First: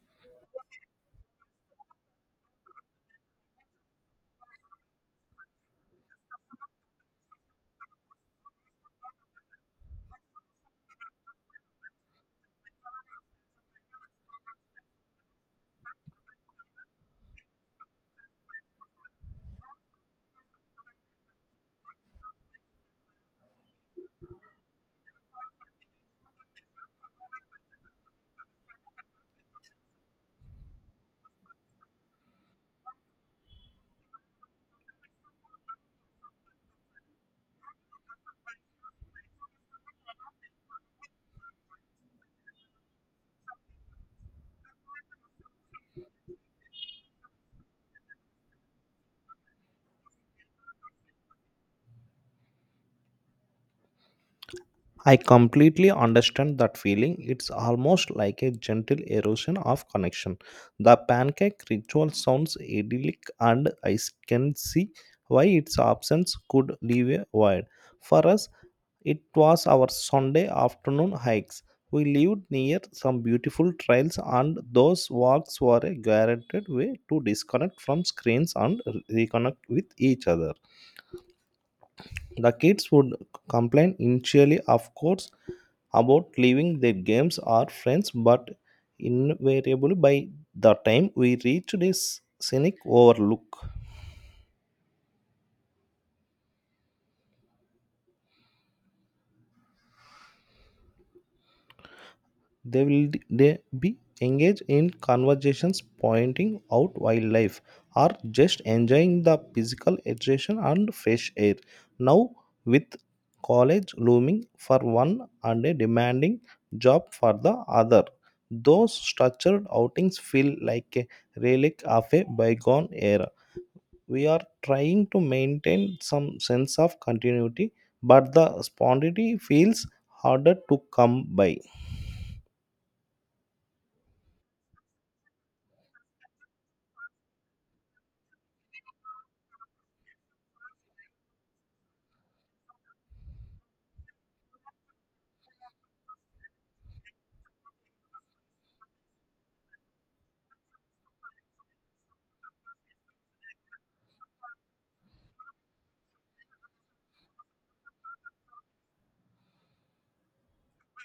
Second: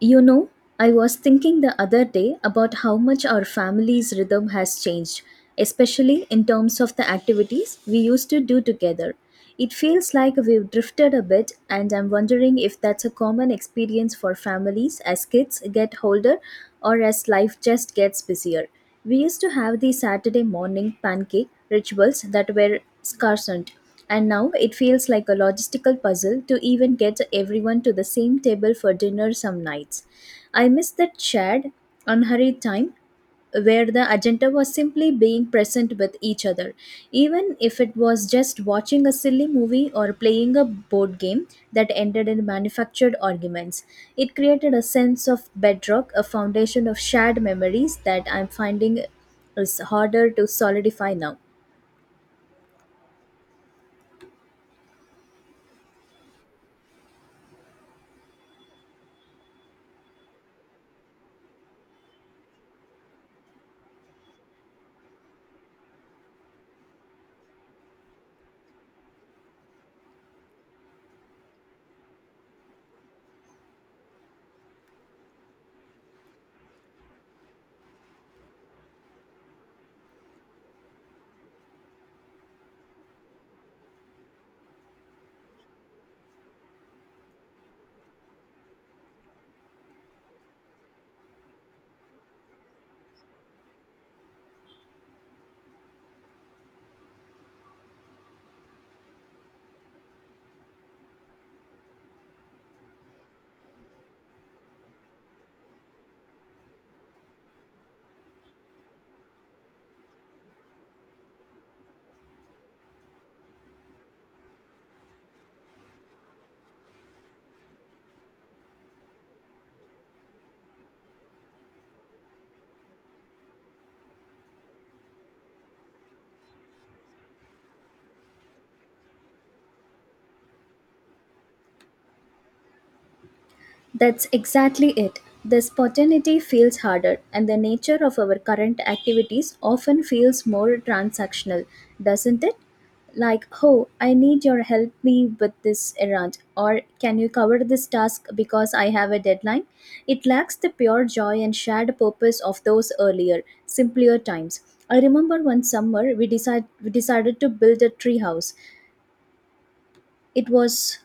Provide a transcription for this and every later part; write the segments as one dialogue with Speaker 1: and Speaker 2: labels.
Speaker 1: You know, I was thinking the other day about how much our family's rhythm has changed, especially in terms of the activities we used to do together. It feels like we've drifted a bit, and I'm wondering if that's a common experience for families as kids get older or as life just gets busier. We used to have the Saturday morning pancake rituals that were scarcent. And now it feels like a logistical puzzle to even get everyone to the same table for dinner some nights. I miss that shared, unhurried time where the agenda was simply being present with each other. Even if it was just watching a silly movie or playing a board game that ended in manufactured arguments, it created a sense of bedrock, a foundation of shared memories that I'm finding is harder to solidify now.
Speaker 2: I completely understand that feeling. It's almost like a gentle erosion of connection. The pancake ritual sounds idyllic, and I can see why its absence could leave a void. For us, it was our Sunday afternoon hikes. We lived near some beautiful trails, and those walks were a guaranteed way to disconnect from screens and reconnect with each other. The kids would complain initially, of course, about leaving their games or friends, but invariably by the time we reach this scenic overlook, they be engaged in conversations, pointing out wildlife or just enjoying the physical exertion and fresh air. Now, with college looming for one and a demanding job for the other, those structured outings feel like a relic of a bygone era. We are trying to maintain some sense of continuity, but the spontaneity feels harder to come by.
Speaker 1: That's exactly it. The spontaneity feels harder, and the nature of our current activities often feels more transactional, doesn't it? Like, oh, I need your help me with this errand, or can you cover this task because I have a deadline? It lacks the pure joy and shared purpose of those earlier, simpler times. I remember one summer we decided to build a tree house. It was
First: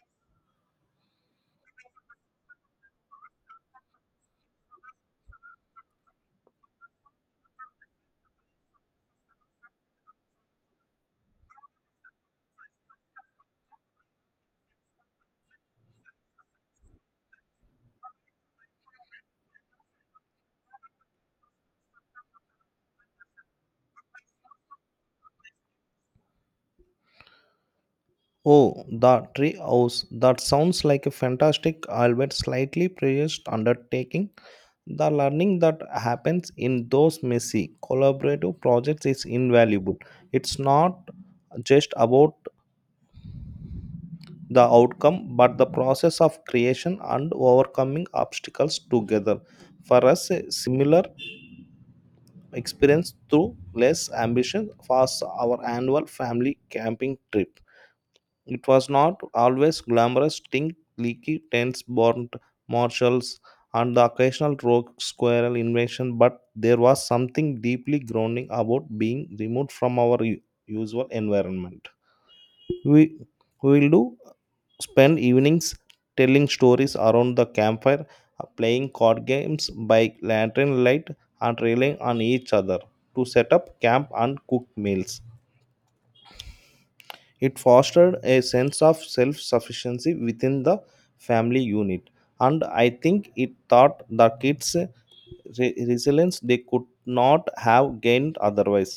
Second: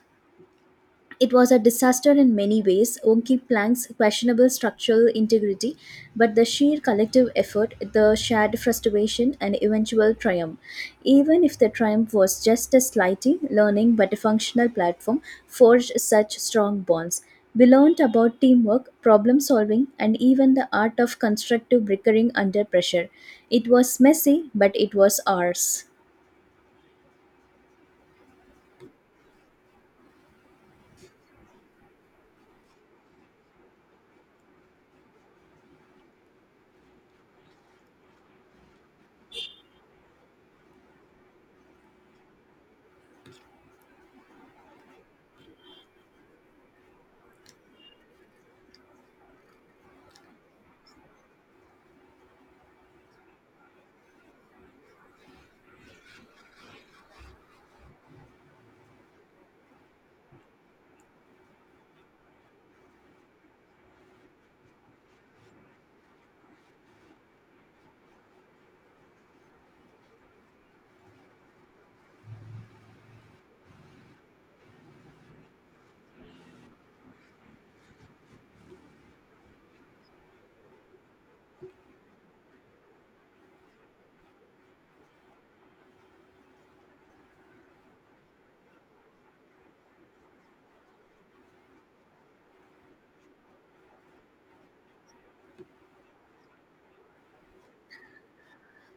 Speaker 1: it was a disaster in many ways, Wonky Plank's questionable structural integrity, but the sheer collective effort, the shared frustration, and eventual triumph. Even if the triumph was just a slightly learning but a functional platform, forged such strong bonds. We learned about teamwork, problem solving, and even the art of constructive bickering under pressure. It was messy, but it was ours.
Speaker 2: Oh, the tree house. That sounds like a fantastic, albeit slightly precious undertaking. The learning that happens in those messy collaborative projects is invaluable. It's not just about the outcome, but the process of creation and overcoming obstacles together. For us, a similar experience through less ambition was our annual family camping trip. It was not always glamorous, stink, leaky tents, burnt marshals, and the occasional rogue squirrel invasion, but there was something deeply grounding about being removed from our usual environment. We we will do spend evenings telling stories around the campfire, playing card games by lantern light and relying on each other to set up camp and cook meals. It fostered a sense of self-sufficiency within the family unit, and I think it taught the kids resilience they could not have gained otherwise.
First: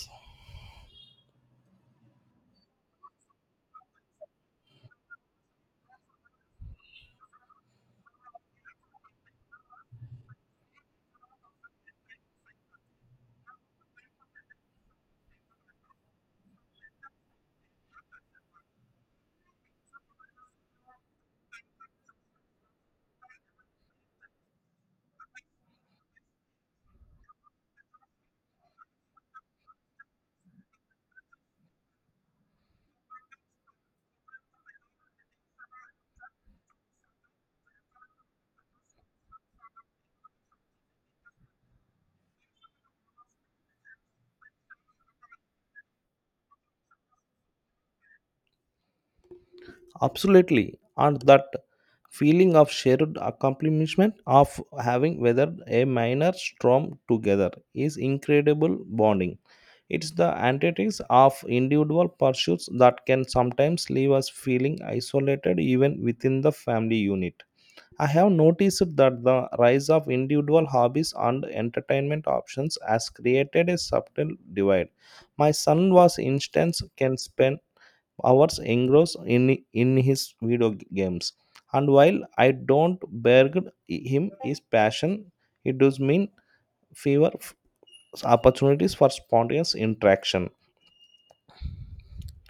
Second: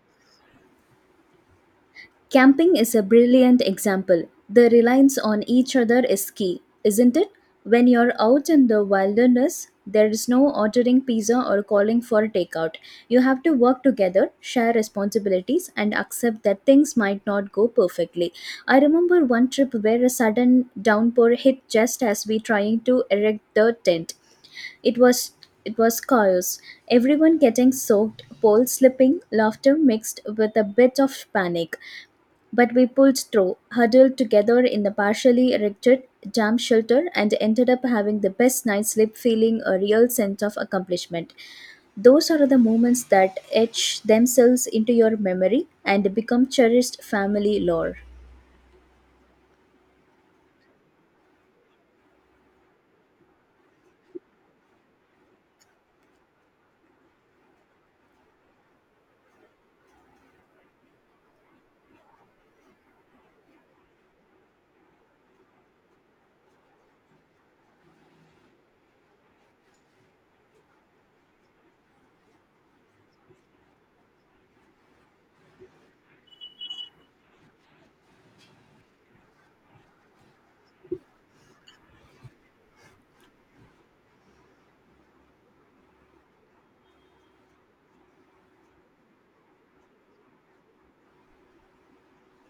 Speaker 1: Camping is a brilliant example. The reliance on each other is key, isn't it? When you're out in the wilderness, there is no ordering pizza or calling for takeout. You have to work together, share responsibilities, and accept that things might not go perfectly. I remember one trip where a sudden downpour hit just as we trying to erect the tent. It was it was chaos. Everyone getting soaked, poles slipping, laughter mixed with a bit of panic. But we pulled through, huddled together in the partially erected jam shelter, and ended up having the best night's sleep, feeling a real sense of accomplishment. Those are the moments that etch themselves into your memory and become cherished family lore.
Speaker 2: Absolutely. And that feeling of shared accomplishment of having weathered a minor storm together is incredible bonding. It's the antithesis of individual pursuits that can sometimes leave us feeling isolated even within the family unit. I have noticed that the rise of individual hobbies and entertainment options has created a subtle divide. My son, was instance, can spend hours engrossed in his video games. And while I don't begrudge him his passion, it does mean fewer opportunities for spontaneous interaction.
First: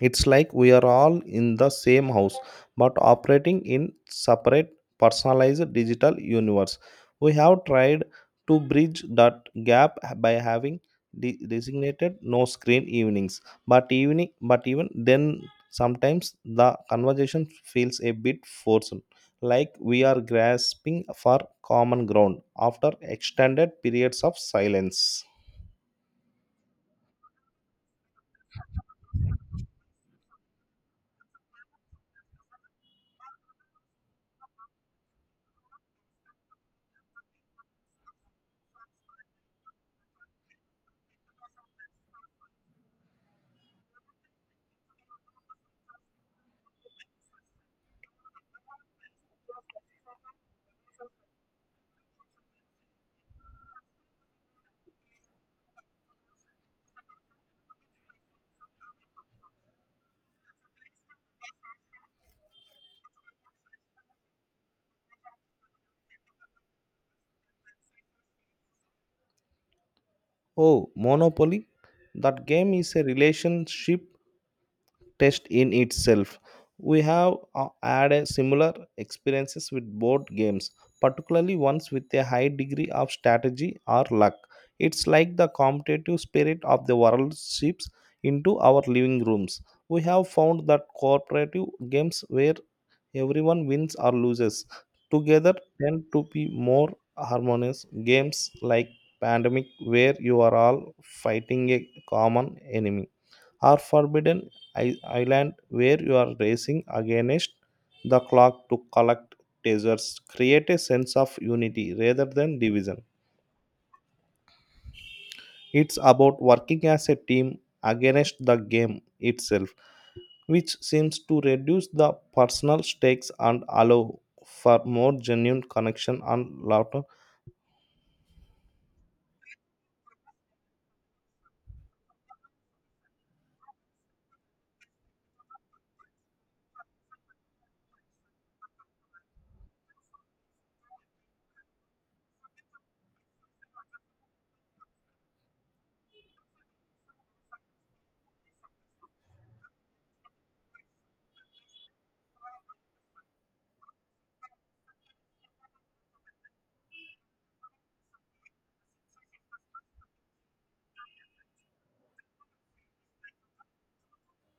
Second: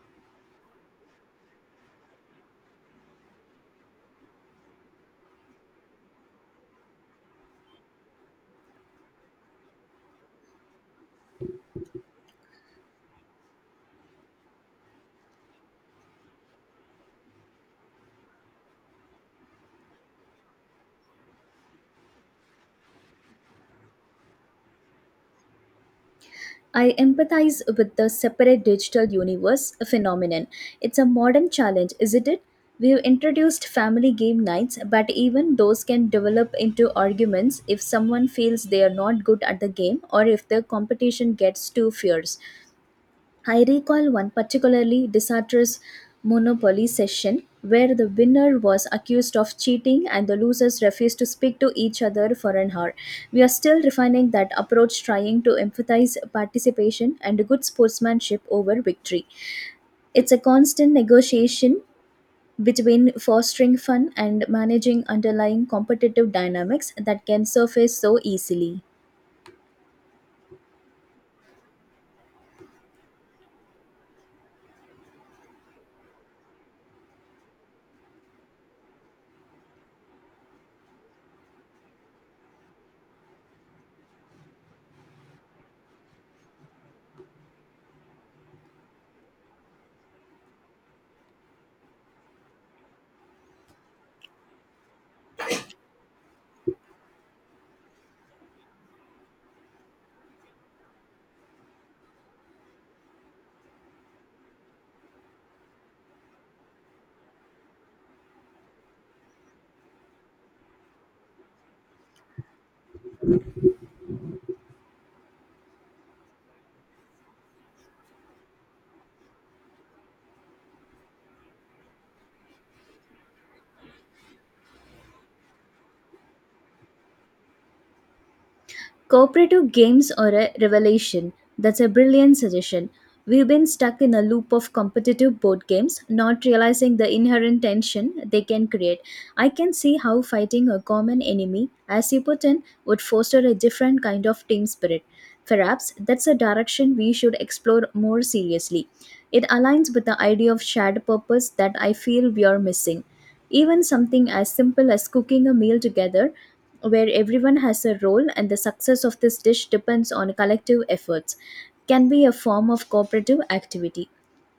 Speaker 2: It's like we are all in the same house but operating in separate personalized digital universe. We have tried to bridge that gap by having designated no screen evenings, but even then sometimes the conversation feels a bit forced, like we are grasping for common ground after extended periods of silence.
Speaker 1: I empathize with the separate digital universe phenomenon. It's a modern challenge, isn't it? We've introduced family game nights, but even those can develop into arguments if someone feels they are not good at the game or if the competition gets too fierce. I recall one particularly disastrous Monopoly session where the winner was accused of cheating and the losers refused to speak to each other for an hour. We are still refining that approach, trying to emphasize participation and good sportsmanship over victory. It's a constant negotiation between fostering fun and managing underlying competitive dynamics that can surface so easily.
Speaker 2: Oh, monopoly. That game is a relationship test in itself. We have had a similar experiences with board games, particularly ones with a high degree of strategy or luck. It's like the competitive spirit of the world seeps into our living rooms. We have found that cooperative games where everyone wins or loses together tend to be more harmonious. Games like Pandemic, where you are all fighting a common enemy, or forbidden island, where you are racing against the clock to collect treasures, create a sense of unity rather than division. It's about working as a team against the game itself, which seems to reduce the personal stakes and allow for more genuine connection and laughter.
Speaker 1: Cooperative games are a revelation. That's a brilliant suggestion. We've been stuck in a loop of competitive board games, not realizing the inherent tension they can create. I can see how fighting a common enemy, as important, would foster a different kind of team spirit. Perhaps that's a direction we should explore more seriously. It aligns with the idea of shared purpose that I feel we are missing. Even something as simple as cooking a meal together where everyone has a role and the success of this dish depends on collective efforts, can be a form of cooperative activity.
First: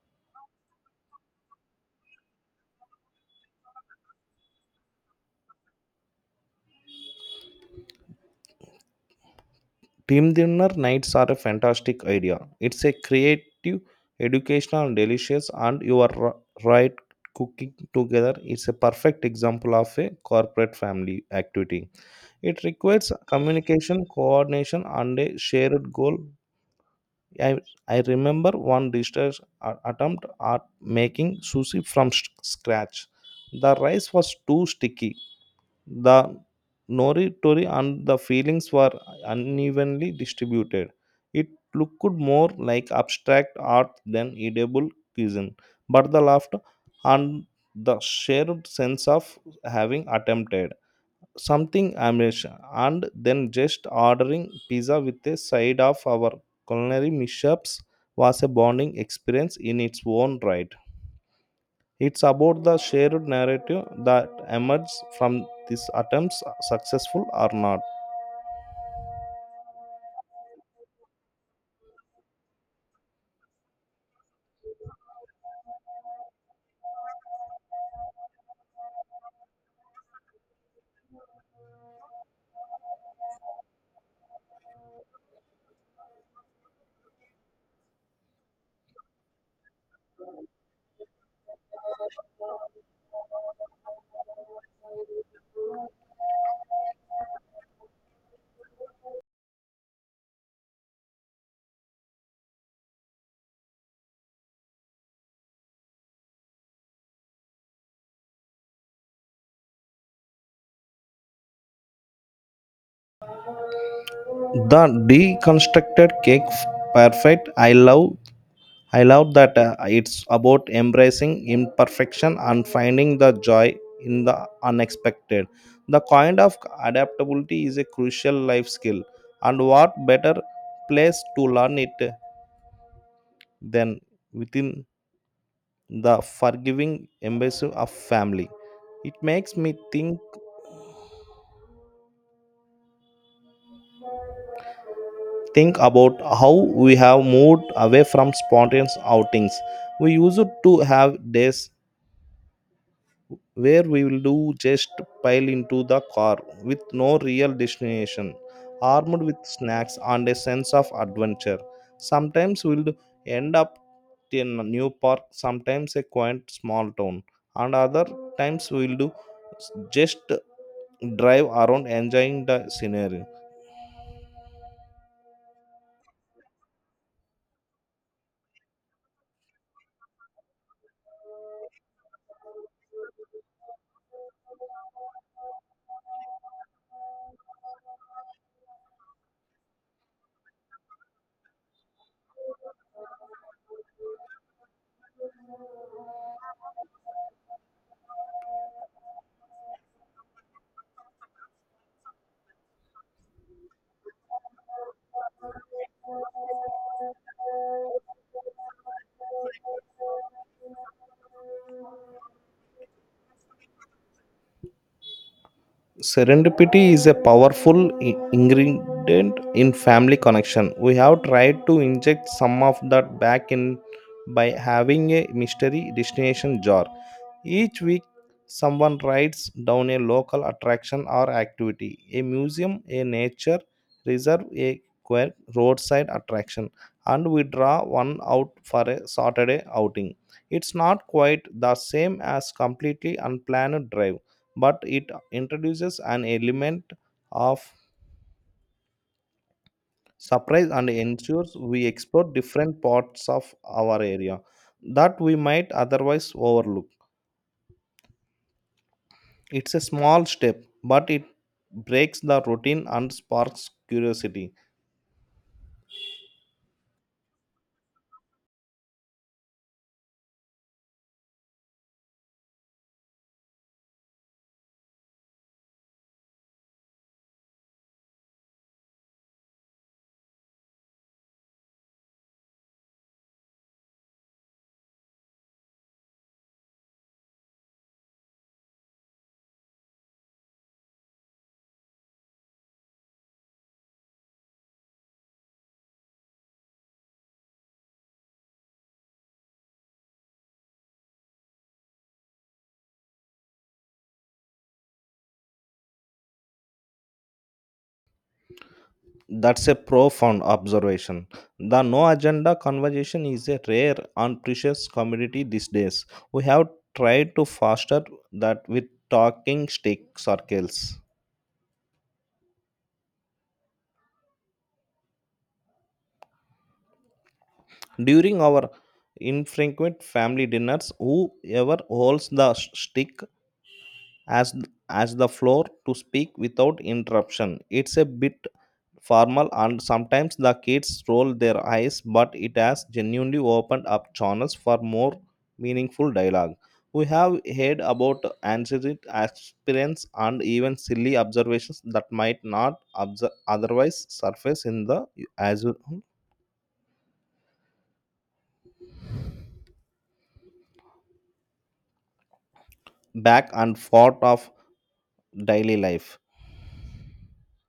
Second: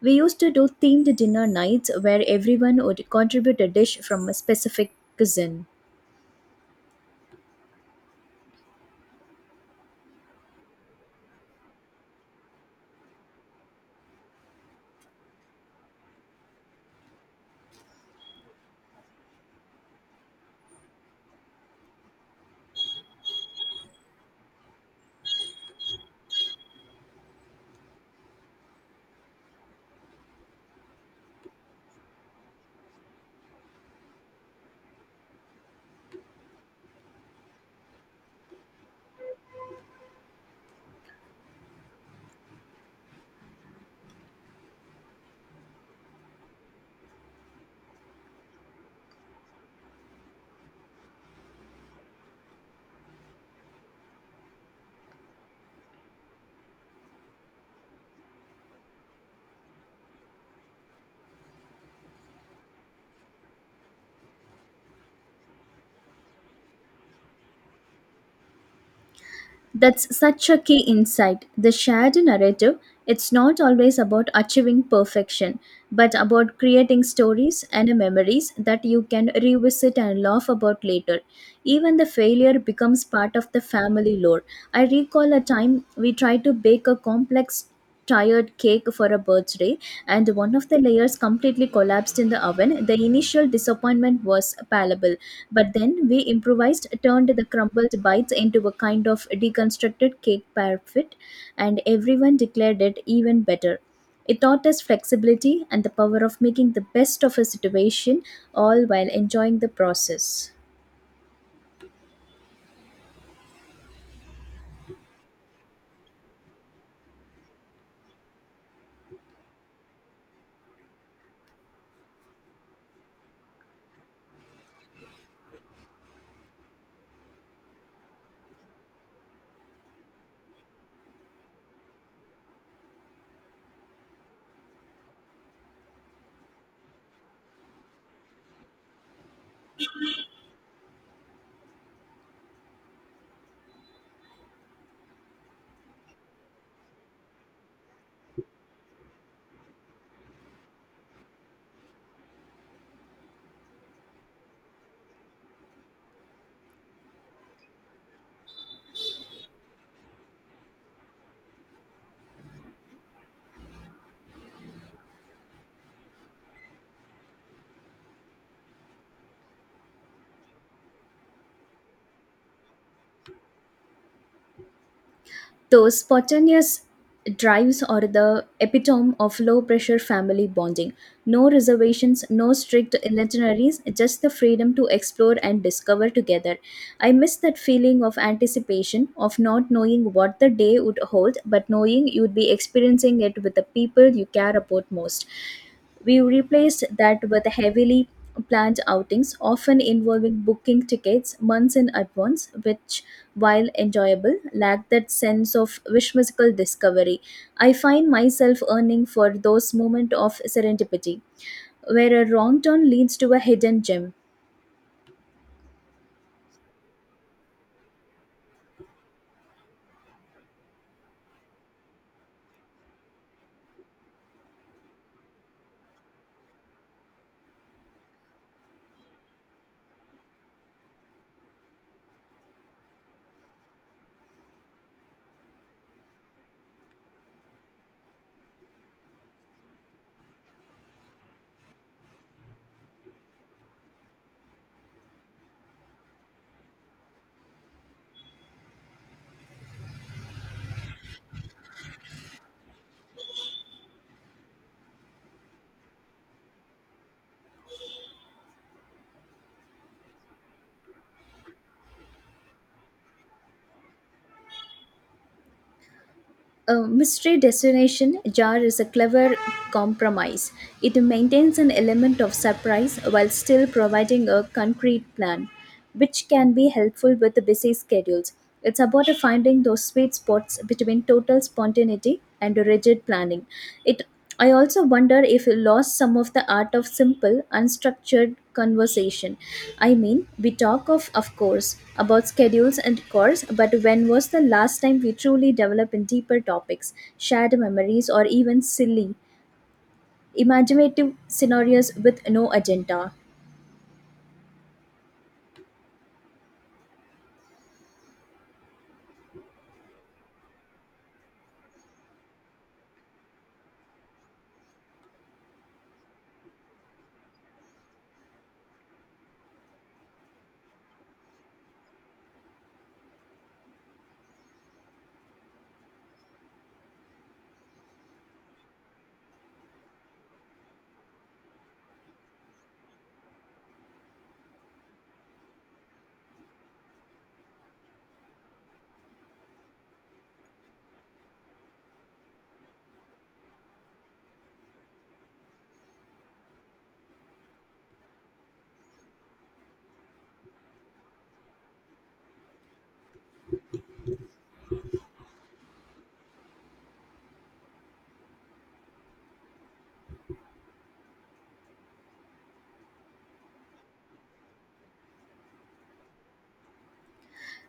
Speaker 1: We used to do themed dinner nights where everyone would contribute a dish from a specific cuisine.
Speaker 2: Team dinner nights are a fantastic idea. It's a creative, educational, and delicious, and you are right, cooking together. It's a perfect example of a corporate family activity. It requires communication, coordination, and a shared goal. I, I remember one disaster attempt at making sushi from scratch. The rice was too sticky, the noritori and the feelings were unevenly distributed. It looked more like abstract art than edible cuisine, but the laughter and the shared sense of having attempted something Amish and then just ordering pizza with a side of our culinary mishaps was a bonding experience in its own right. It's about the shared narrative that emerges from these attempts, successful or not.
Speaker 1: That's such a key insight. The shared narrative, it's not always about achieving perfection, but about creating stories and memories that you can revisit and laugh about later. Even the failure becomes part of the family lore. I recall a time we tried to bake a complex tired cake for a birthday and one of the layers completely collapsed in the oven. The initial disappointment was palpable, but then we improvised, turned the crumbled bites into a kind of deconstructed cake parfit, and everyone declared it even better. It taught us flexibility and the power of making the best of a situation, all while enjoying the process.
Speaker 2: The deconstructed cake perfect. I love that, it's about embracing imperfection and finding the joy in the unexpected. The kind of adaptability is a crucial life skill, and what better place to learn it than within the forgiving embrace of family? It makes me think about how we have moved away from spontaneous outings. We used to have days where we will do just pile into the car with no real destination, armed with snacks and a sense of adventure. Sometimes we'll end up in a new park, sometimes a quaint small town, and other times we'll do just drive around enjoying the scenery.
Speaker 1: Those spontaneous drives are the epitome of low pressure family bonding. No reservations, no strict itineraries, just the freedom to explore and discover together. I miss that feeling of anticipation, of not knowing what the day would hold, but knowing you'd be experiencing it with the people you care about most. We replaced that with heavily planned outings, often involving booking tickets months in advance, which, while enjoyable, lacked that sense of wish musical discovery. I find myself yearning for those moments of serendipity, where a wrong turn leads to a hidden gem.
Speaker 2: Serendipity is a powerful ingredient in family connection. We have tried to inject some of that back in by having a mystery destination jar. Each week, someone writes down a local attraction or activity, a museum, a nature reserve, a quirk, roadside attraction, and we draw one out for a Saturday outing. It's not quite the same as completely unplanned drive, but it introduces an element of surprise and ensures we explore different parts of our area that we might otherwise overlook. It's a small step, but it breaks the routine and sparks curiosity.
Speaker 1: A mystery destination jar is a clever compromise. It maintains an element of surprise while still providing a concrete plan, which can be helpful with busy schedules. It's about finding those sweet spots between total spontaneity and rigid planning. It I also wonder if we lost some of the art of simple, unstructured conversation. I mean, we talk of course, about schedules and chores, but when was the last time we truly developed in deeper topics, shared memories, or even silly, imaginative scenarios with no agenda?
Speaker 2: That's a profound observation. The no agenda conversation is a rare and precious commodity these days. We have tried to foster that with talking stick circles. During our infrequent family dinners, whoever holds the stick as as the floor to speak without interruption. It's a bit formal and sometimes the kids roll their eyes, but it has genuinely opened up channels for more meaningful dialogue. We have heard about anxiety experience and even silly observations that might not otherwise surface in the as back and forth of daily life.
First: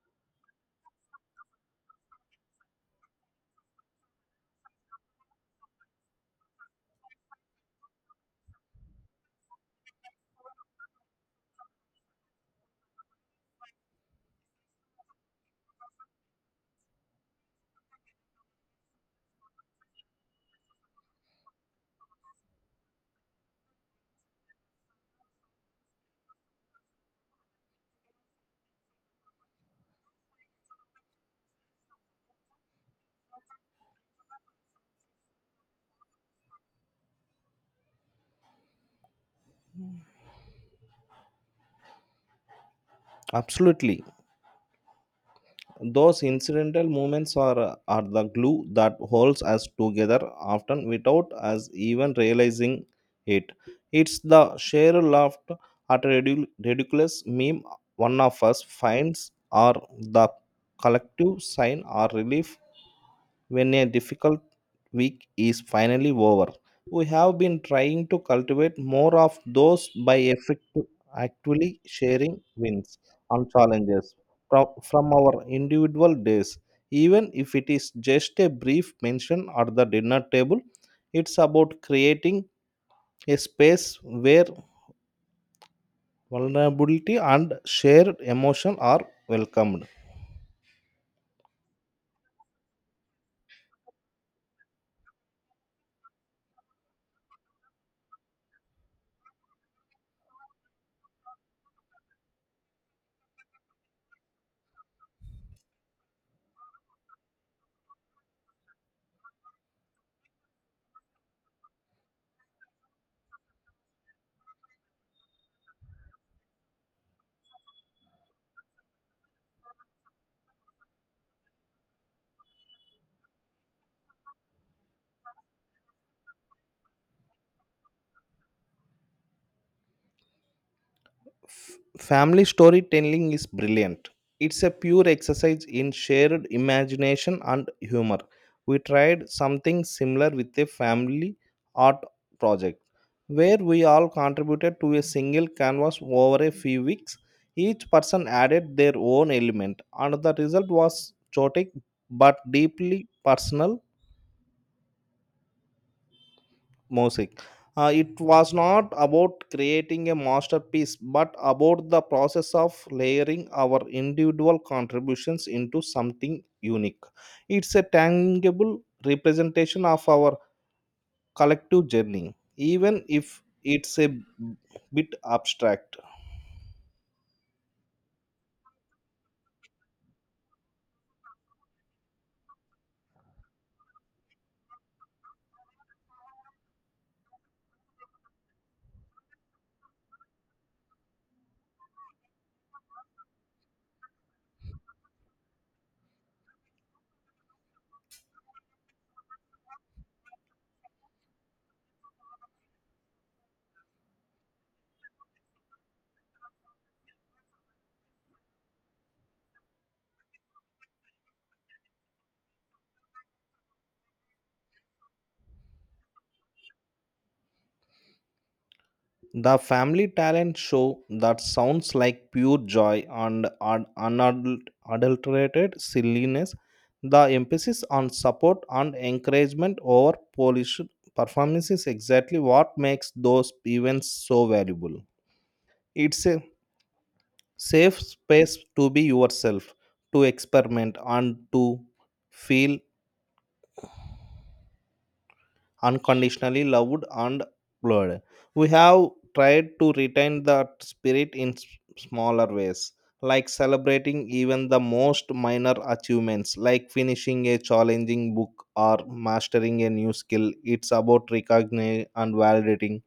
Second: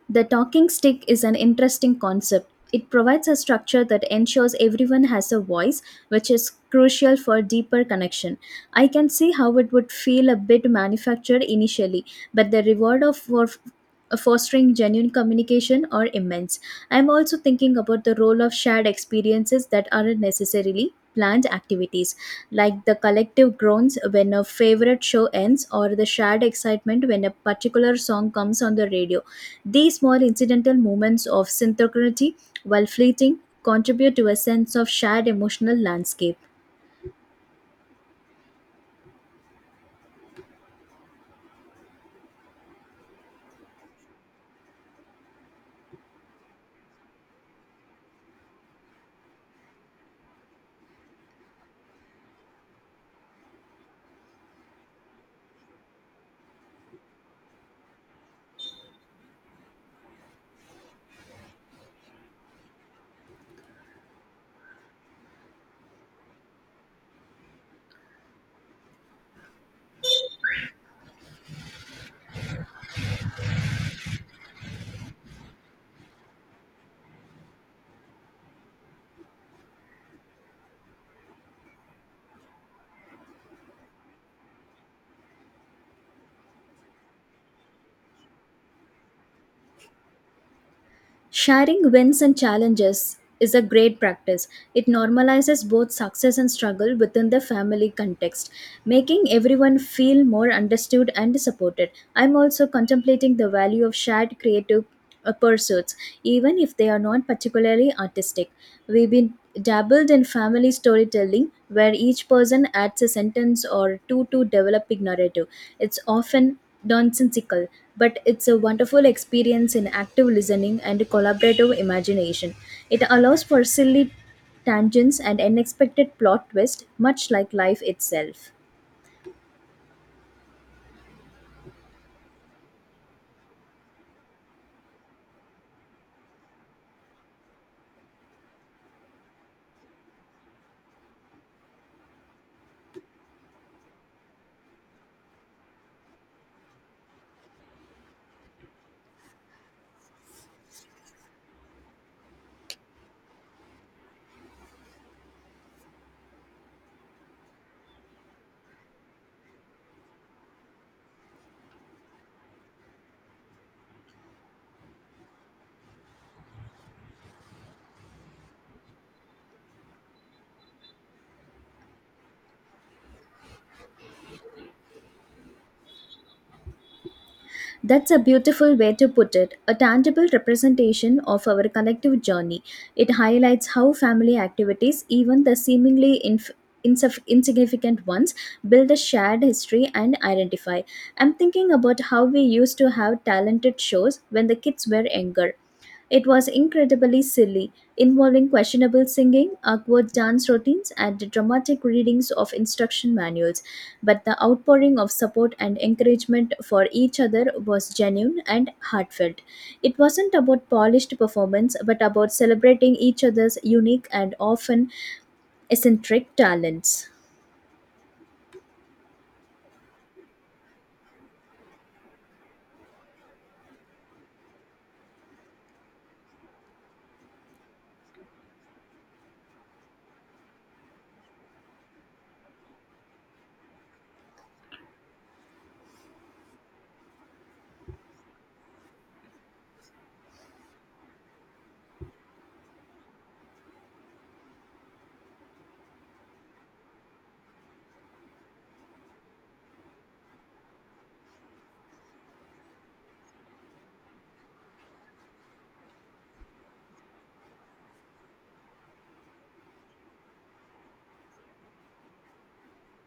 Speaker 1: The talking stick is an interesting concept. It provides a structure that ensures everyone has a voice, which is crucial for deeper connection. I can see how it would feel a bit manufactured initially, but the reward of for fostering genuine communication are immense. I'm also thinking about the role of shared experiences that aren't necessarily planned activities, like the collective groans when a favorite show ends or the shared excitement when a particular song comes on the radio. These small incidental moments of synchronicity, while fleeting, contribute to a sense of shared emotional landscape.
Speaker 2: Absolutely. Those incidental movements are the glue that holds us together, often without us even realizing it. It's the sheer laughter at a ridiculous meme one of us finds, or the collective sign or relief when a difficult week is finally over. We have been trying to cultivate more of those by actually sharing wins and challenges from our individual days. Even if it is just a brief mention at the dinner table, it's about creating a space where vulnerability and shared emotion are welcomed.
Speaker 1: Sharing wins and challenges is a great practice. It normalizes both success and struggle within the family context, making everyone feel more understood and supported. I'm also contemplating the value of shared creative pursuits, even if they are not particularly artistic. We've been dabbled in family storytelling, where each person adds a sentence or two to developing narrative. It's often nonsensical, but it's a wonderful experience in active listening and collaborative imagination. It allows for silly tangents and unexpected plot twists, much like life itself.
Speaker 2: F- Family storytelling is brilliant. It's a pure exercise in shared imagination and humor. We tried something similar with a family art project where we all contributed to a single canvas over a few weeks. Each person added their own element, and the result was chaotic but deeply personal music. It was not about creating a masterpiece, but about the process of layering our individual contributions into something unique. It's a tangible representation of our collective journey, even if it's a bit abstract.
Speaker 1: That's a beautiful way to put it, a tangible representation of our collective journey. It highlights how family activities, even the seemingly insignificant ones, build a shared history and identify. I'm thinking about how we used to have talented shows when the kids were younger. It was incredibly silly, involving questionable singing, awkward dance routines, and dramatic readings of instruction manuals, but the outpouring of support and encouragement for each other was genuine and heartfelt. It wasn't about polished performance, but about celebrating each other's unique and often eccentric talents.
Speaker 2: The family talent show, that sounds like pure joy and unadulterated silliness. The emphasis on support and encouragement over polish performance is exactly what makes those events so valuable. It's a safe space to be yourself, to experiment, and to feel unconditionally loved and blurred. We have tried to retain that spirit in smaller ways, like celebrating even the most minor achievements, like finishing a challenging book or mastering a new skill. It's about recognizing and validating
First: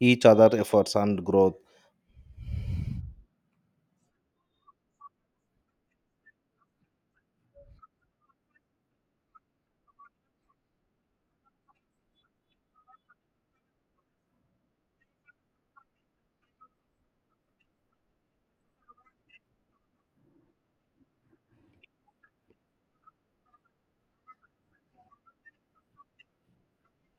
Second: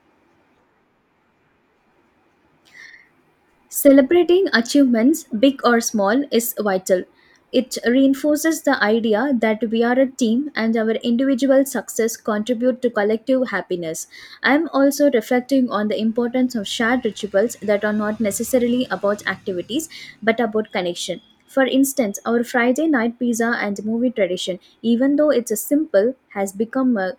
Speaker 2: each other's efforts and growth.
Speaker 1: Celebrating achievements, big or small, is vital. It reinforces the idea that we are a team and our individual success contribute to collective happiness. I am also reflecting on the importance of shared rituals that are not necessarily about activities but about connection. For instance, our Friday night pizza and movie tradition, even though it's a simple, has become a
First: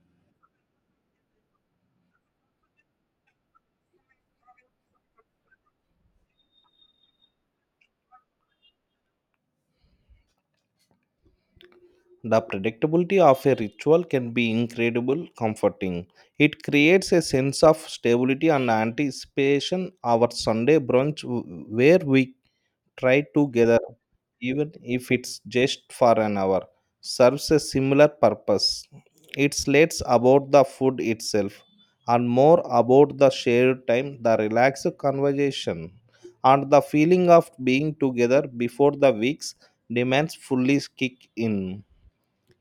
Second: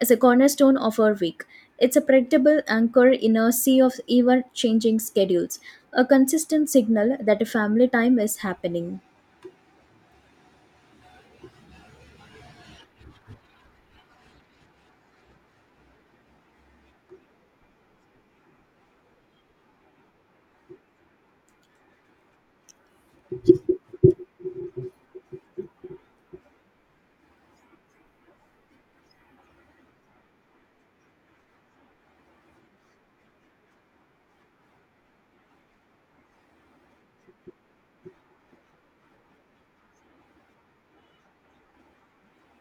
Speaker 1: is a cornerstone of our week. It's a predictable anchor in a sea of ever changing schedules, a consistent signal that a family time is happening.
Speaker 2: The predictability of a ritual can be incredible comforting. It creates a sense of stability and anticipation. Our Sunday brunch, w- where we try together, even if it's just for an hour, serves a similar purpose. It's less about the food itself and more about the shared time, the relaxed conversation, and the feeling of being together before the weeks demands fully kick in.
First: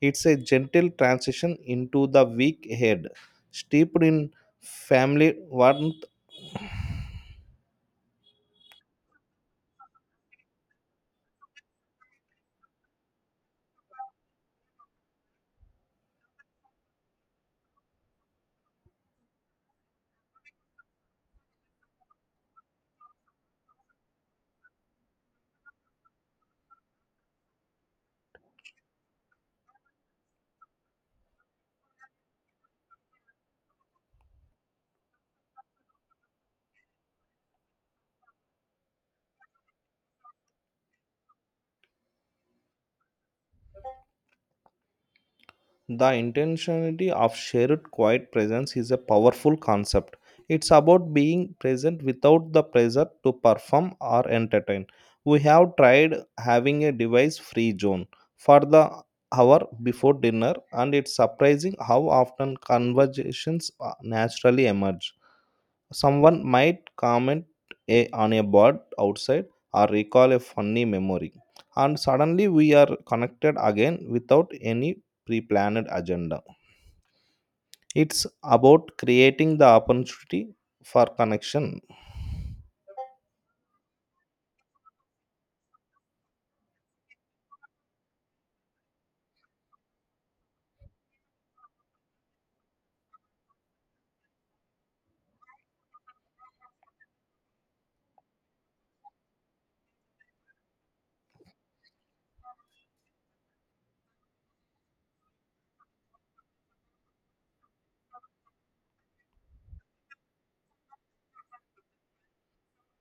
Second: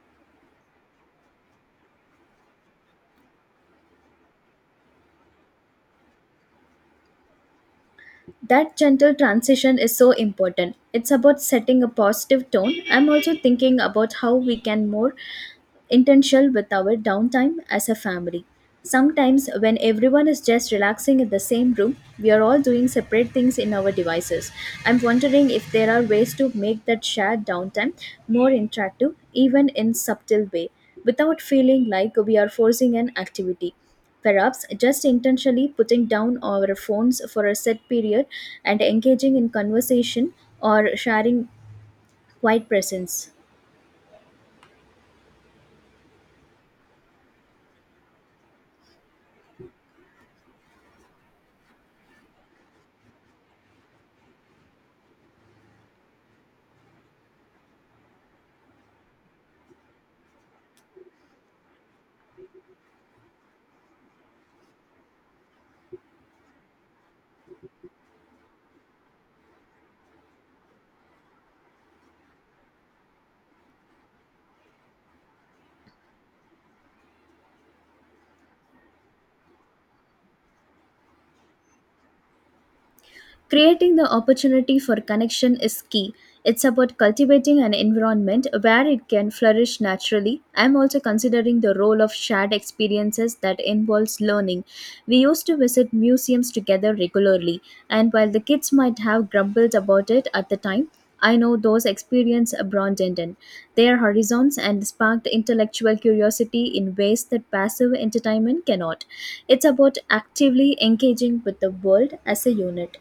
Speaker 2: It's a gentle transition into the week ahead, steeped in family warmth.
Speaker 1: That gentle transition is so important. It's about setting a positive tone. I'm also thinking about how we can more intentional with our downtime as a family. Sometimes, when everyone is just relaxing in the same room, we are all doing separate things in our devices. I'm wondering if there are ways to make that shared downtime more interactive, even in subtle way, without feeling like we are forcing an activity. Perhaps just intentionally putting down our phones for a set period and engaging in conversation or sharing quiet presence.
Speaker 2: The intentionality of shared quiet presence is a powerful concept. It's about being present without the pressure to perform or entertain. We have tried having a device free zone for the hour before dinner, and it's surprising how often conversations naturally emerge. Someone might comment a, on a bird outside or recall a funny memory, and suddenly we are connected again without any pre planned agenda. It's about creating the opportunity for connection.
Speaker 1: Creating the opportunity for connection is key. It's about cultivating an environment where it can flourish naturally. I'm also considering the role of shared experiences that involves learning. We used to visit museums together regularly, and while the kids might have grumbled about it at the time, I know those experiences broadened in their horizons and sparked intellectual curiosity in ways that passive entertainment cannot. It's about actively engaging with the world as a unit.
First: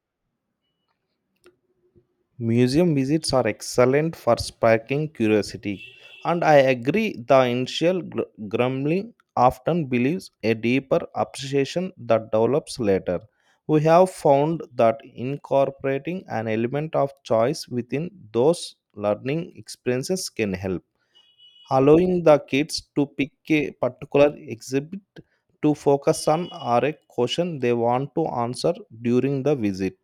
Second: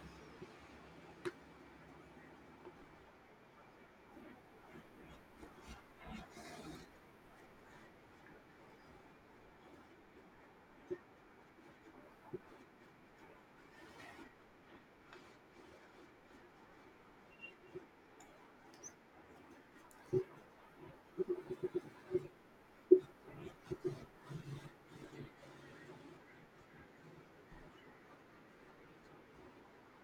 Speaker 2: Museum visits are excellent for sparking curiosity, and I agree the initial grumbling often believes a deeper appreciation that develops later. We have found that incorporating an element of choice within those learning experiences can help, allowing the kids to pick a particular exhibit to focus on or a question they want to answer during the visit,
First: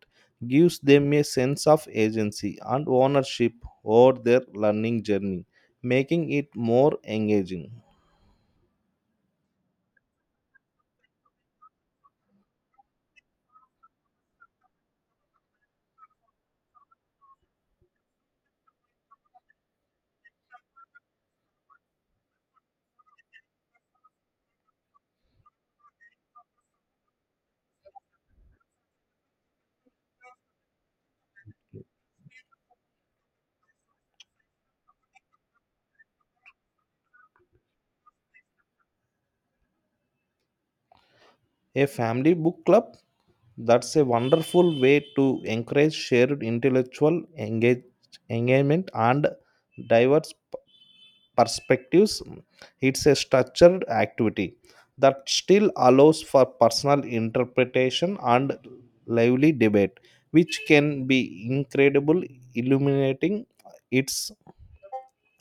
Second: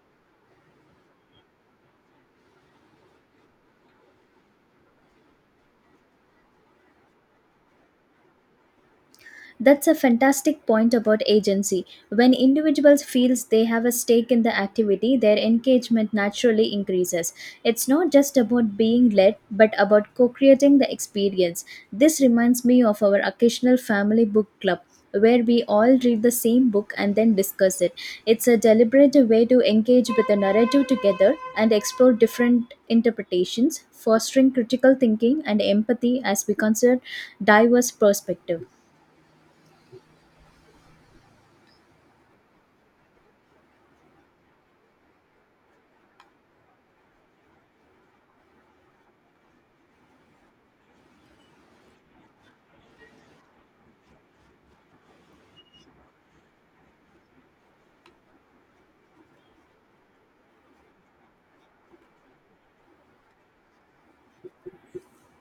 Speaker 2: gives them a sense of agency and ownership over their learning journey, making it more engaging.
Speaker 1: That's a fantastic point about agency. When individuals feels they have a stake in the activity, their engagement naturally increases. It's not just about being led, but about co-creating the experience. This reminds me of our occasional family book club where we all read the same book and then discuss it. It's a deliberate way to engage with the narrative together and explore different interpretations, fostering critical thinking and empathy as we consider diverse perspective.
Speaker 2: A family book club, that's a wonderful way to encourage shared intellectual engagement and diverse perspectives. It's a structured activity that still allows for personal interpretation and lively debate, which can be incredible, illuminating. It's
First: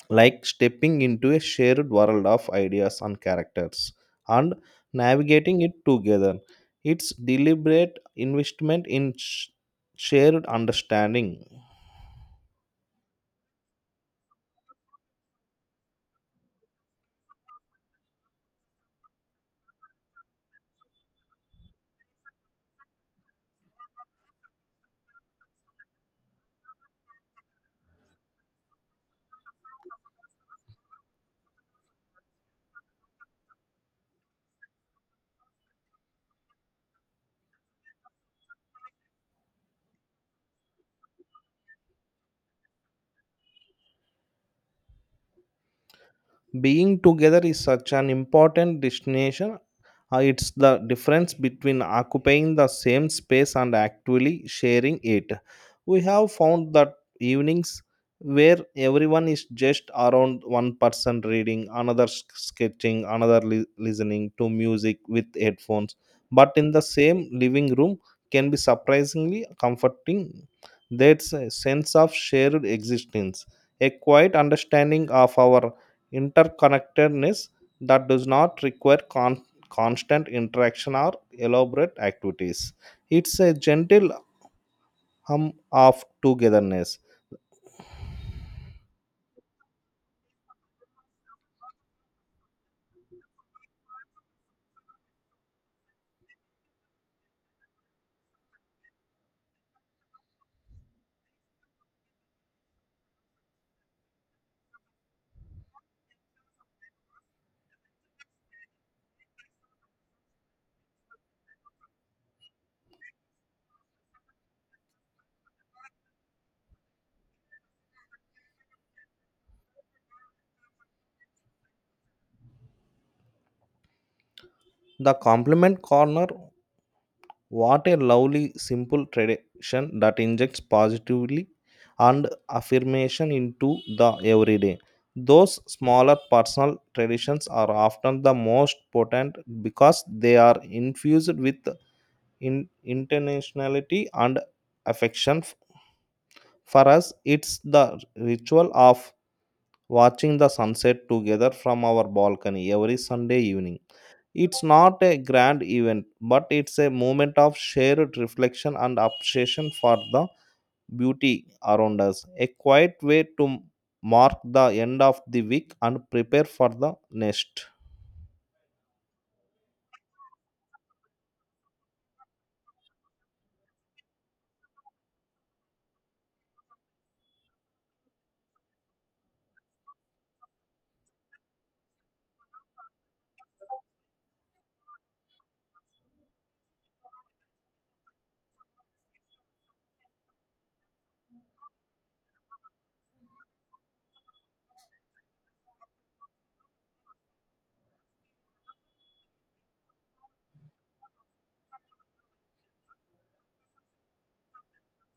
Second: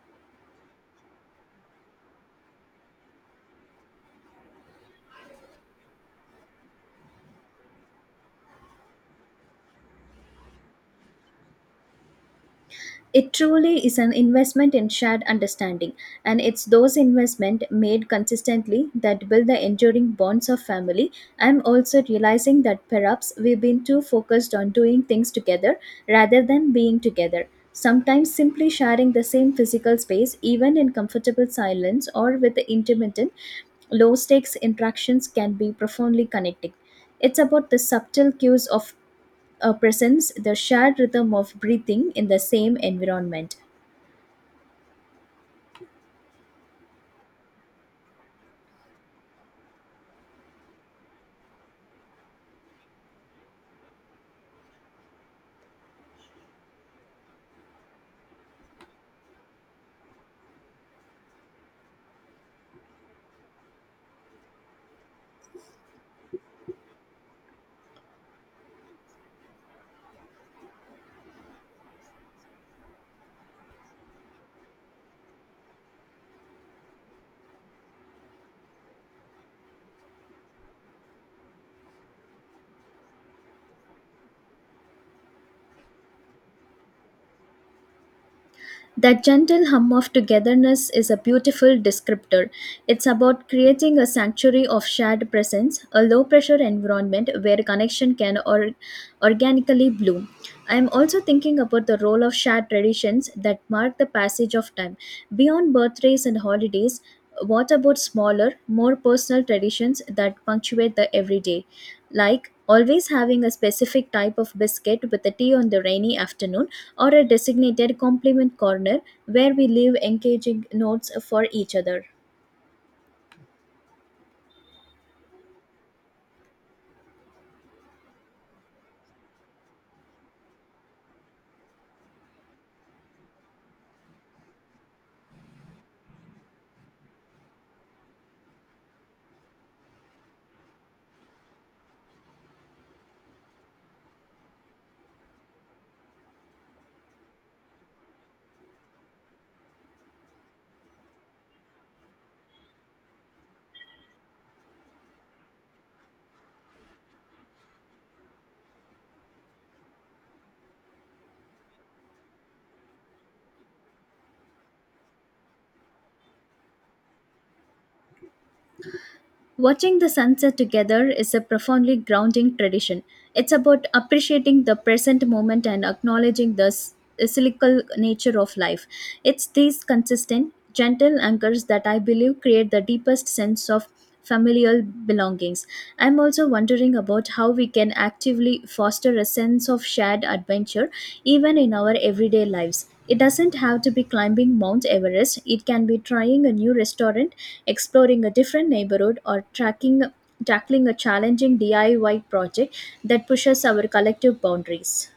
Speaker 2: like stepping into a shared world of ideas and characters and navigating it together. It's deliberate investment in shared understanding.
Speaker 1: It truly is an investment in shared understanding, and it's those investments made consistently that build the enduring bonds of family. I'm also realizing that perhaps we've been too focused on doing things together rather than being together. Sometimes simply sharing the same physical space, even in comfortable silence or with the intermittent low stakes interactions, can be profoundly connecting. It's about the subtle cues of presence, the shared rhythm of breathing in the same environment.
Speaker 2: Being together is such an important destination. It's the difference between occupying the same space and actually sharing it. We have found that evenings where everyone is just around one person reading, another sketching, another listening to music with headphones, but in the same living room can be surprisingly comforting. That's a sense of shared existence, a quiet understanding of our interconnectedness that does not require constant interaction or elaborate activities. It's a gentle hum of togetherness.
Speaker 1: That gentle hum of togetherness is a beautiful descriptor. It's about creating a sanctuary of shared presence, a low pressure environment where connection can organically bloom. I am also thinking about the role of shared traditions that mark the passage of time. Beyond birthdays and holidays, what about smaller, more personal traditions that punctuate the everyday? Like always having a specific type of biscuit with a tea on the rainy afternoon, or a designated compliment corner where we leave engaging notes for each other.
Speaker 2: The compliment corner, what a lovely, simple tradition that injects positively and affirmation into the everyday. Those smaller personal traditions are often the most potent because they are infused with intentionality and affection. For us, it's the ritual of watching the sunset together from our balcony every Sunday evening. It's not a grand event, but it's a moment of shared reflection and appreciation for the beauty around us. A quiet way to mark the end of the week and prepare for the next.
Speaker 1: Watching the sunset together is a profoundly grounding tradition. It's about appreciating the present moment and acknowledging the cyclical nature of life. It's these consistent, gentle anchors that I believe create the deepest sense of familial belongings. I'm also wondering about how we can actively foster a sense of shared adventure even in our everyday lives. It doesn't have to be climbing Mount Everest, it can be trying a new restaurant, exploring a different neighborhood, or tackling a challenging DIY project that pushes our collective boundaries.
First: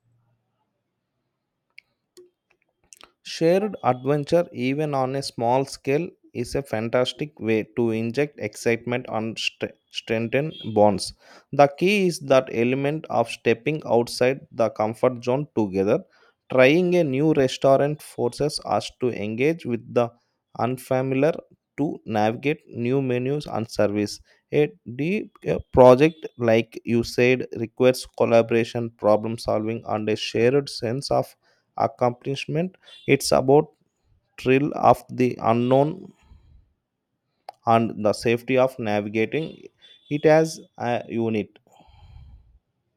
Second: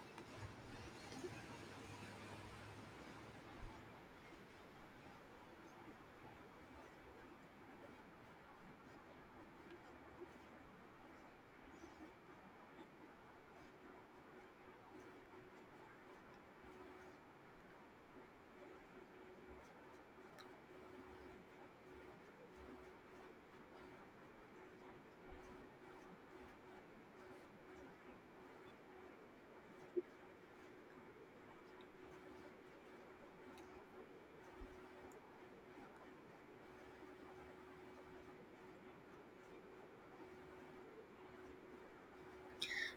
Speaker 2: Shared adventure, even on a small scale, is a fantastic way to inject excitement and strengthen bonds. The key is that element of stepping outside the comfort zone together. Trying a new restaurant forces us to engage with the unfamiliar, to navigate new menus and service. A deep a project, like you said, requires collaboration, problem solving, and a shared sense of accomplishment. It's about thrill of the unknown and the safety of navigating it as a unit.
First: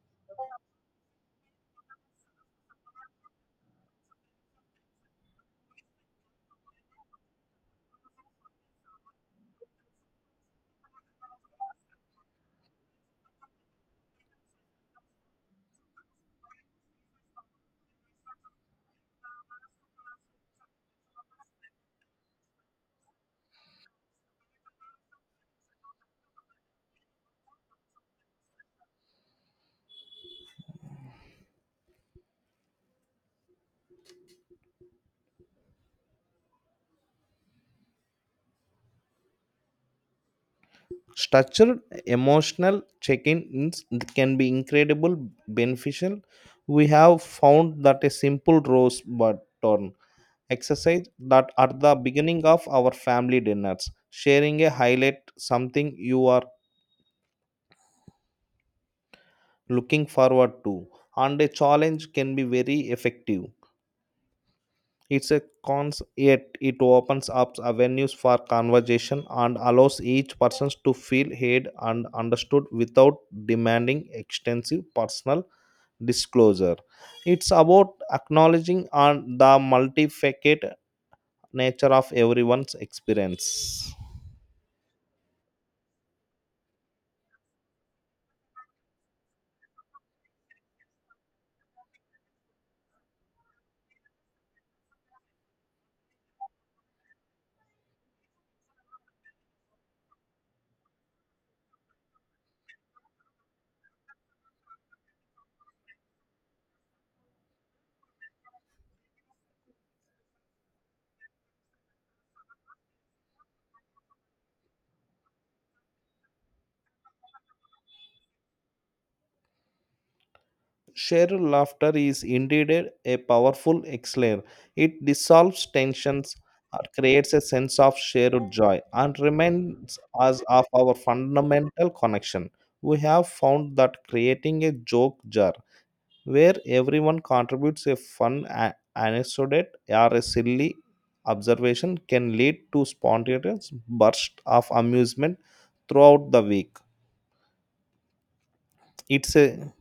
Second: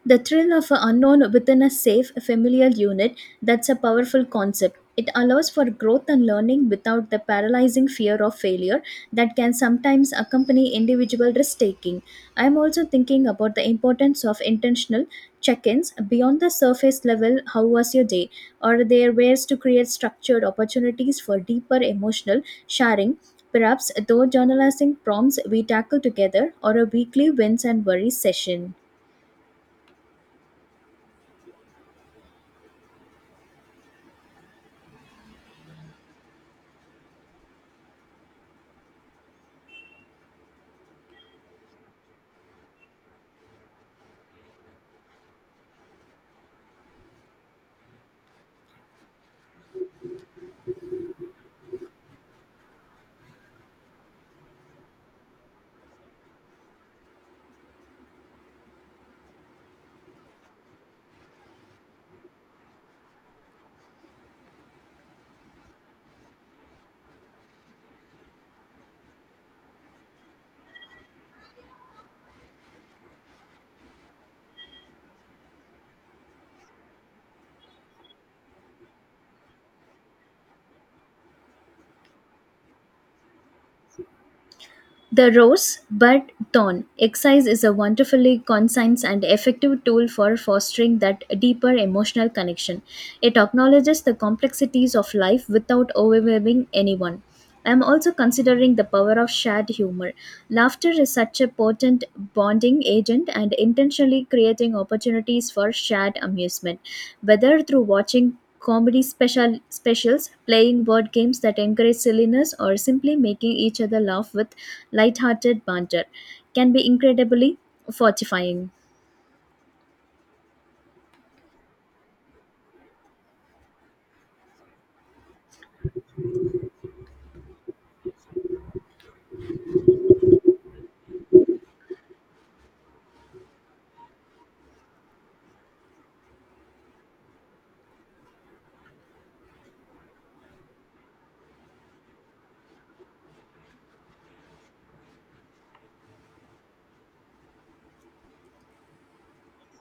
Speaker 1: The thrill of an unknown within a safe, familiar unit, that's a powerful concept. It allows for growth and learning without the paralyzing fear of failure that can sometimes accompany individual risk taking. I'm also thinking about the importance of intentional check ins beyond the surface level. How was your day? Are there ways to create structured opportunities for deeper emotional sharing? Perhaps through journalizing prompts we tackle together, or a weekly wins and worries session.
Speaker 2: Structured emotional check-ins can be incredible beneficial. We have found that a simple rose button exercise that at the beginning of our family dinners, sharing a highlight, something you are looking forward to, and a challenge can be very effective. It's a cons, yet it opens up avenues for conversation and allows each person to feel heard and understood without demanding extensive personal disclosure. It's about acknowledging and the multifaceted nature of everyone's experience.
Speaker 1: The rose bud thorn exercise is a wonderfully concise and effective tool for fostering that deeper emotional connection. It acknowledges the complexities of life without overwhelming anyone. I am also considering the power of shared humor. Laughter is such a potent bonding agent, and intentionally creating opportunities for shared amusement, whether through watching comedy specials, playing board games that encourage silliness, or simply making each other laugh with lighthearted banter, can be incredibly fortifying.
Speaker 2: Shared laughter is indeed a powerful elixir. It dissolves tensions, creates a sense of shared joy, and reminds us of our fundamental connection. We have found that creating a joke jar where everyone contributes a fun anecdote or a silly observation can lead to spontaneous bursts of amusement throughout the week. It's a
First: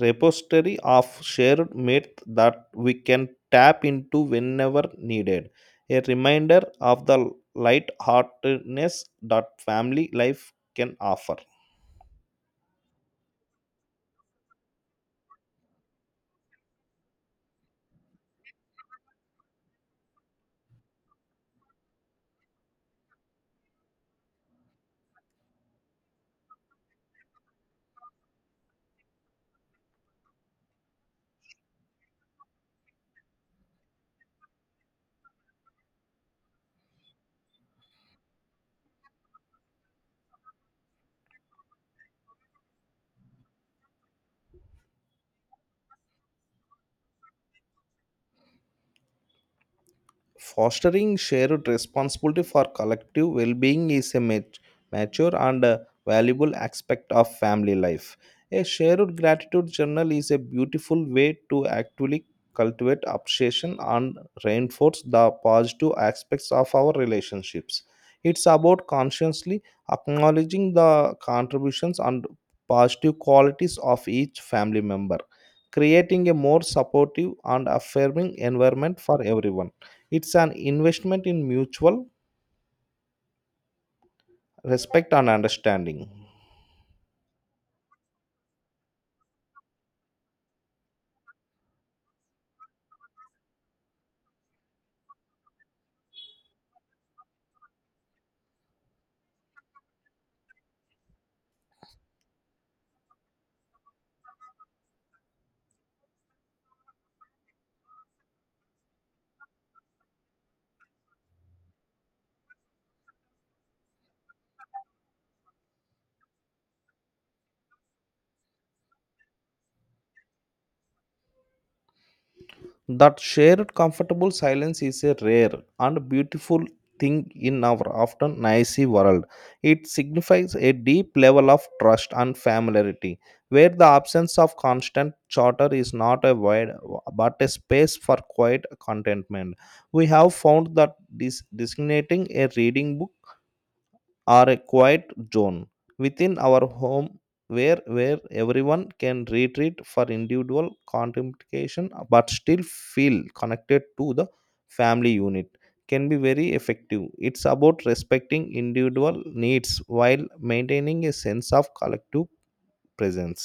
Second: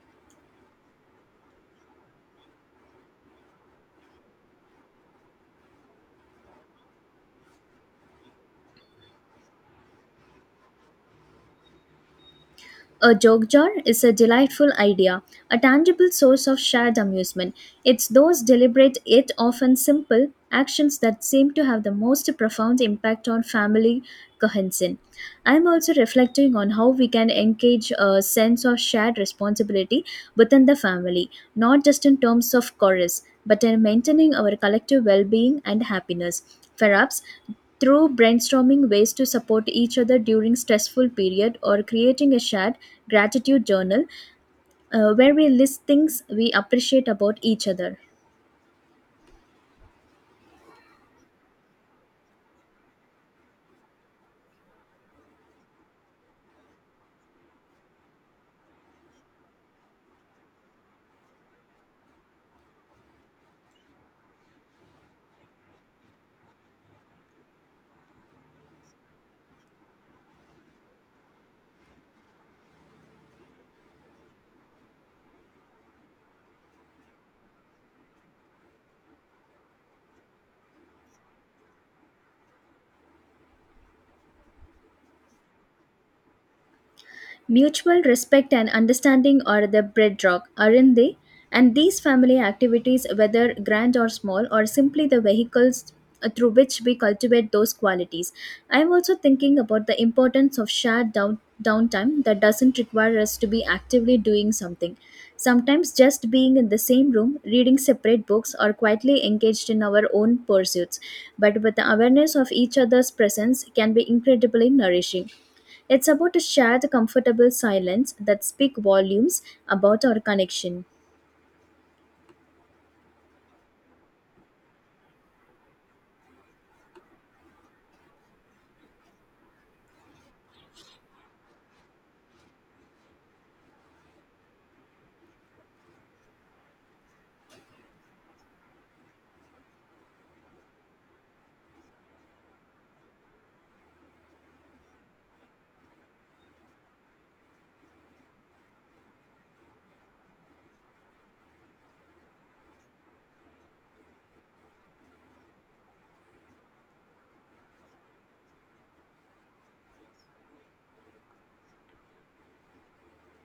Speaker 2: repository of shared myth that we can tap into whenever needed. A reminder of the light-heartedness that family life can offer.
Speaker 1: A joke jar is a delightful idea, a tangible source of shared amusement. It's those deliberate, yet often simple, actions that seem to have the most profound impact on family cohesion. I'm also reflecting on how we can engage a sense of shared responsibility within the family, not just in terms of chores, but in maintaining our collective well being and happiness. Perhaps through brainstorming ways to support each other during stressful period, or creating a shared gratitude journal, where we list things we appreciate about each other.
Speaker 2: Fostering shared responsibility for collective well being is a mature and valuable aspect of family life. A shared gratitude journal is a beautiful way to actively cultivate appreciation and reinforce the positive aspects of our relationships. It's about consciously acknowledging the contributions and positive qualities of each family member, creating a more supportive and affirming environment for everyone. It's an investment in mutual respect and understanding.
Speaker 1: Mutual respect and understanding are the bedrock, aren't they? And these family activities, whether grand or small, are simply the vehicles through which we cultivate those qualities. I'm also thinking about the importance of shared downtime that doesn't require us to be actively doing something. Sometimes just being in the same room, reading separate books, or quietly engaged in our own pursuits, but with the awareness of each other's presence, can be incredibly nourishing. It's about to share the comfortable silence that speak volumes about our connection.
Speaker 2: That shared comfortable silence is a rare and beautiful thing in our often noisy world. It signifies a deep level of trust and familiarity, where the absence of constant chatter is not a void but a space for quiet contentment. We have found that this designating a reading book or a quiet zone within our home where everyone can retreat for individual contemplation but still feel connected to the family unit can be very effective. It's about respecting individual needs while maintaining a sense of collective presence.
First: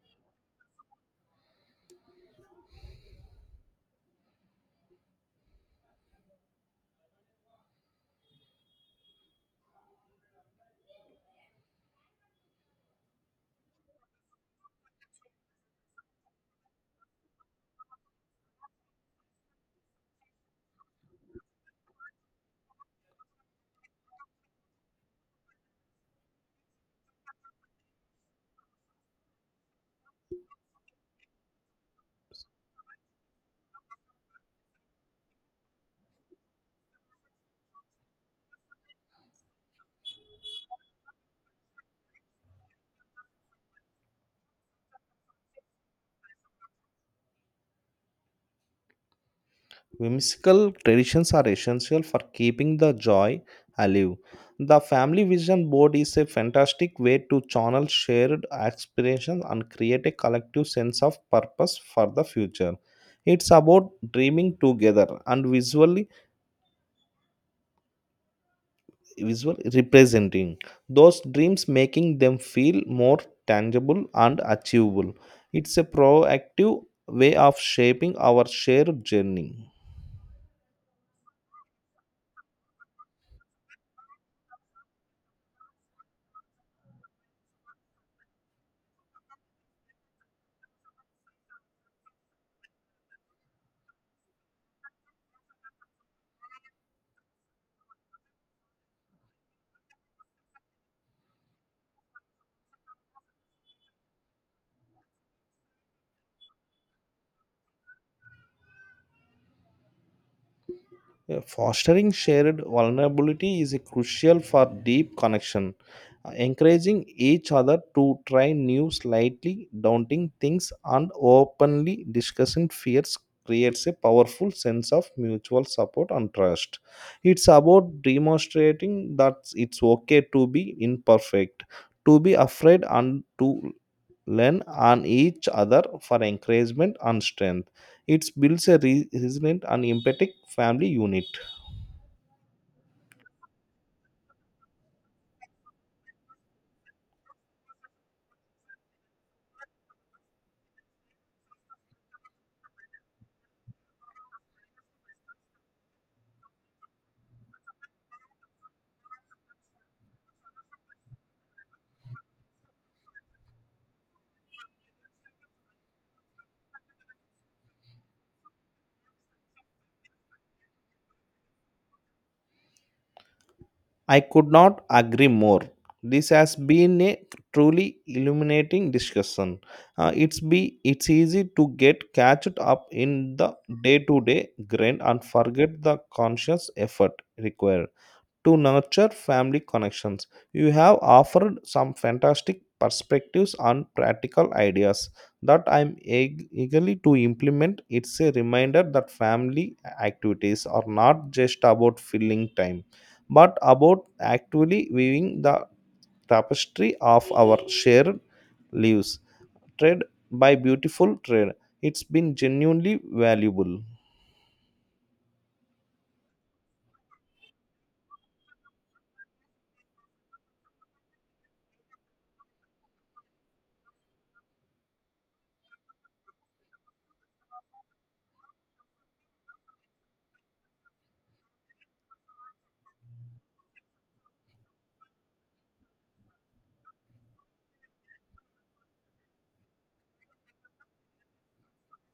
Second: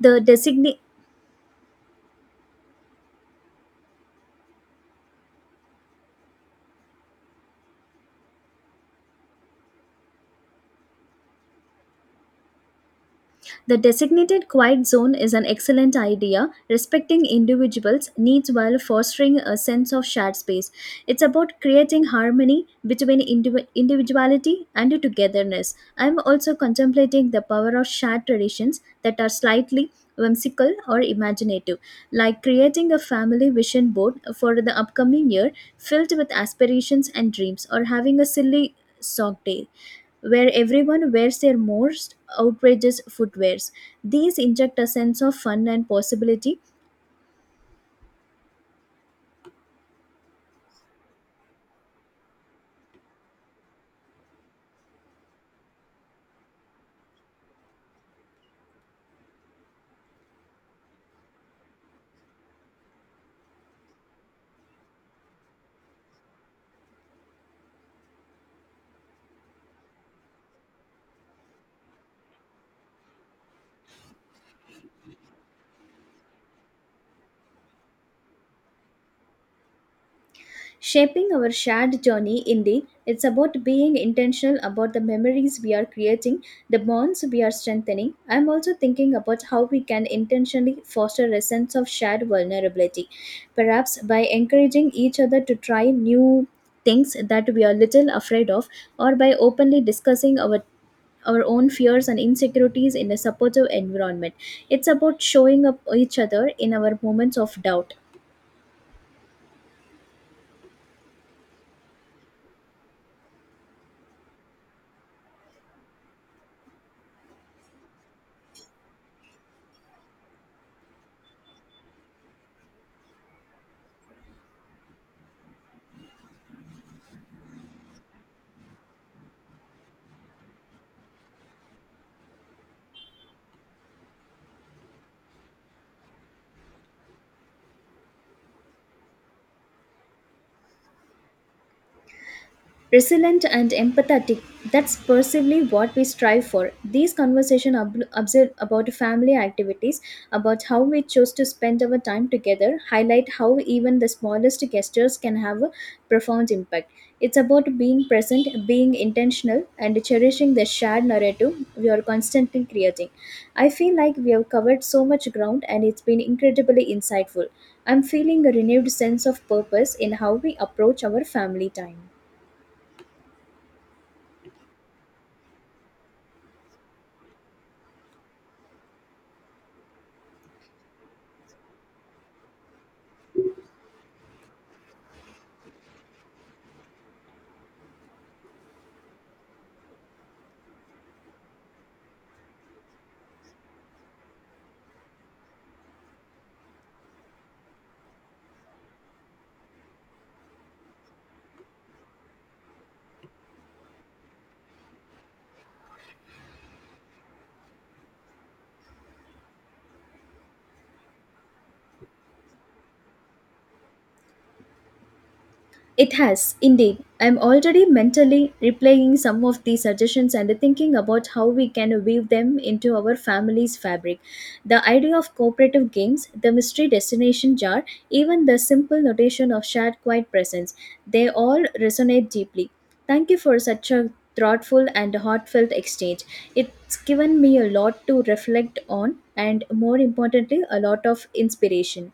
Speaker 1: The design The designated quiet zone is an excellent idea, respecting individuals' needs while fostering a sense of shared space. It's about creating harmony between individuality and togetherness. I'm also contemplating the power of shared traditions that are slightly whimsical or imaginative, like creating a family vision board for the upcoming year filled with aspirations and dreams, or having a silly sock day where everyone wears their most outrageous footwears. These inject a sense of fun and possibility.
Speaker 2: Whimsical traditions are essential for keeping the joy alive. The family vision board is a fantastic way to channel shared aspirations and create a collective sense of purpose for the future. It's about dreaming together and visually visual representing those dreams, making them feel more tangible and achievable. It's a proactive way of shaping our shared journey.
Speaker 1: Shaping our shared journey, indeed, it's about being intentional about the memories we are creating, the bonds we are strengthening. I'm also thinking about how we can intentionally foster a sense of shared vulnerability, perhaps by encouraging each other to try new things that we are little afraid of, or by openly discussing our own fears and insecurities in a supportive environment. It's about showing up each other in our moments of doubt.
Speaker 2: Yeah, fostering shared vulnerability is crucial for deep connection. Encouraging each other to try new, slightly daunting things and openly discussing fears creates a powerful sense of mutual support and trust. It's about demonstrating that it's okay to be imperfect, to be afraid, and to lean on each other for encouragement and strength. It builds a resilient and empathetic family unit.
Speaker 1: Resilient and empathetic, that's possibly what we strive for. These conversations observe about family activities, about how we choose to spend our time together, highlight how even the smallest gestures can have a profound impact. It's about being present, being intentional, and cherishing the shared narrative we are constantly creating. I feel like we have covered so much ground, and it's been incredibly insightful. I'm feeling a renewed sense of purpose in how we approach our family time.
Speaker 2: I could not agree more. This has been a truly illuminating discussion. It's easy to get catched up in the day-to-day grind and forget the conscious effort required to nurture family connections. You have offered some fantastic perspectives and practical ideas that I'm eagerly to implement. It's a reminder that family activities are not just about filling time, but about actually weaving the tapestry of our shared lives, thread by beautiful thread. It's been genuinely valuable.
Speaker 1: It has, indeed. I'm already mentally replaying some of the suggestions and thinking about how we can weave them into our family's fabric. The idea of cooperative games, the mystery destination jar, even the simple notation of shared quiet presence, they all resonate deeply. Thank you for such a thoughtful and heartfelt exchange. It's given me a lot to reflect on and, more importantly, a lot of inspiration.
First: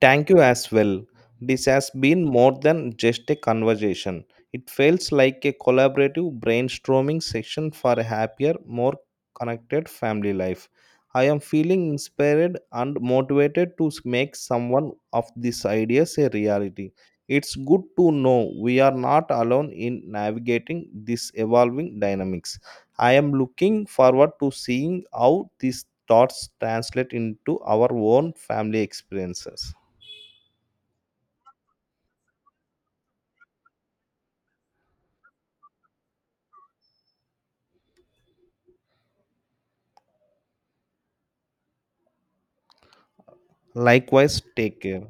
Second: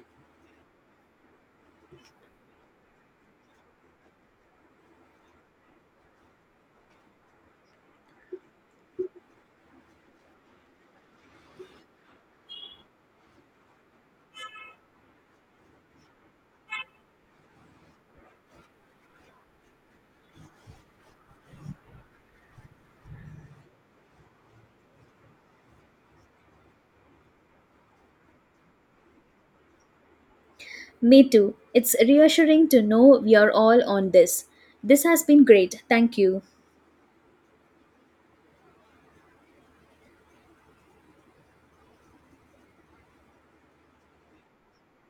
Speaker 2: Thank you as well. This has been more than just a conversation. It feels like a collaborative brainstorming session for a happier, more connected family life. I am feeling inspired and motivated to make someone of these ideas a reality. It's good to know we are not alone in navigating these evolving dynamics. I am looking forward to seeing how these thoughts translate into our own family experiences.
Speaker 1: Me too. It's reassuring to know we are all on this. This has been great. Thank you.
Speaker 2: Likewise, take care.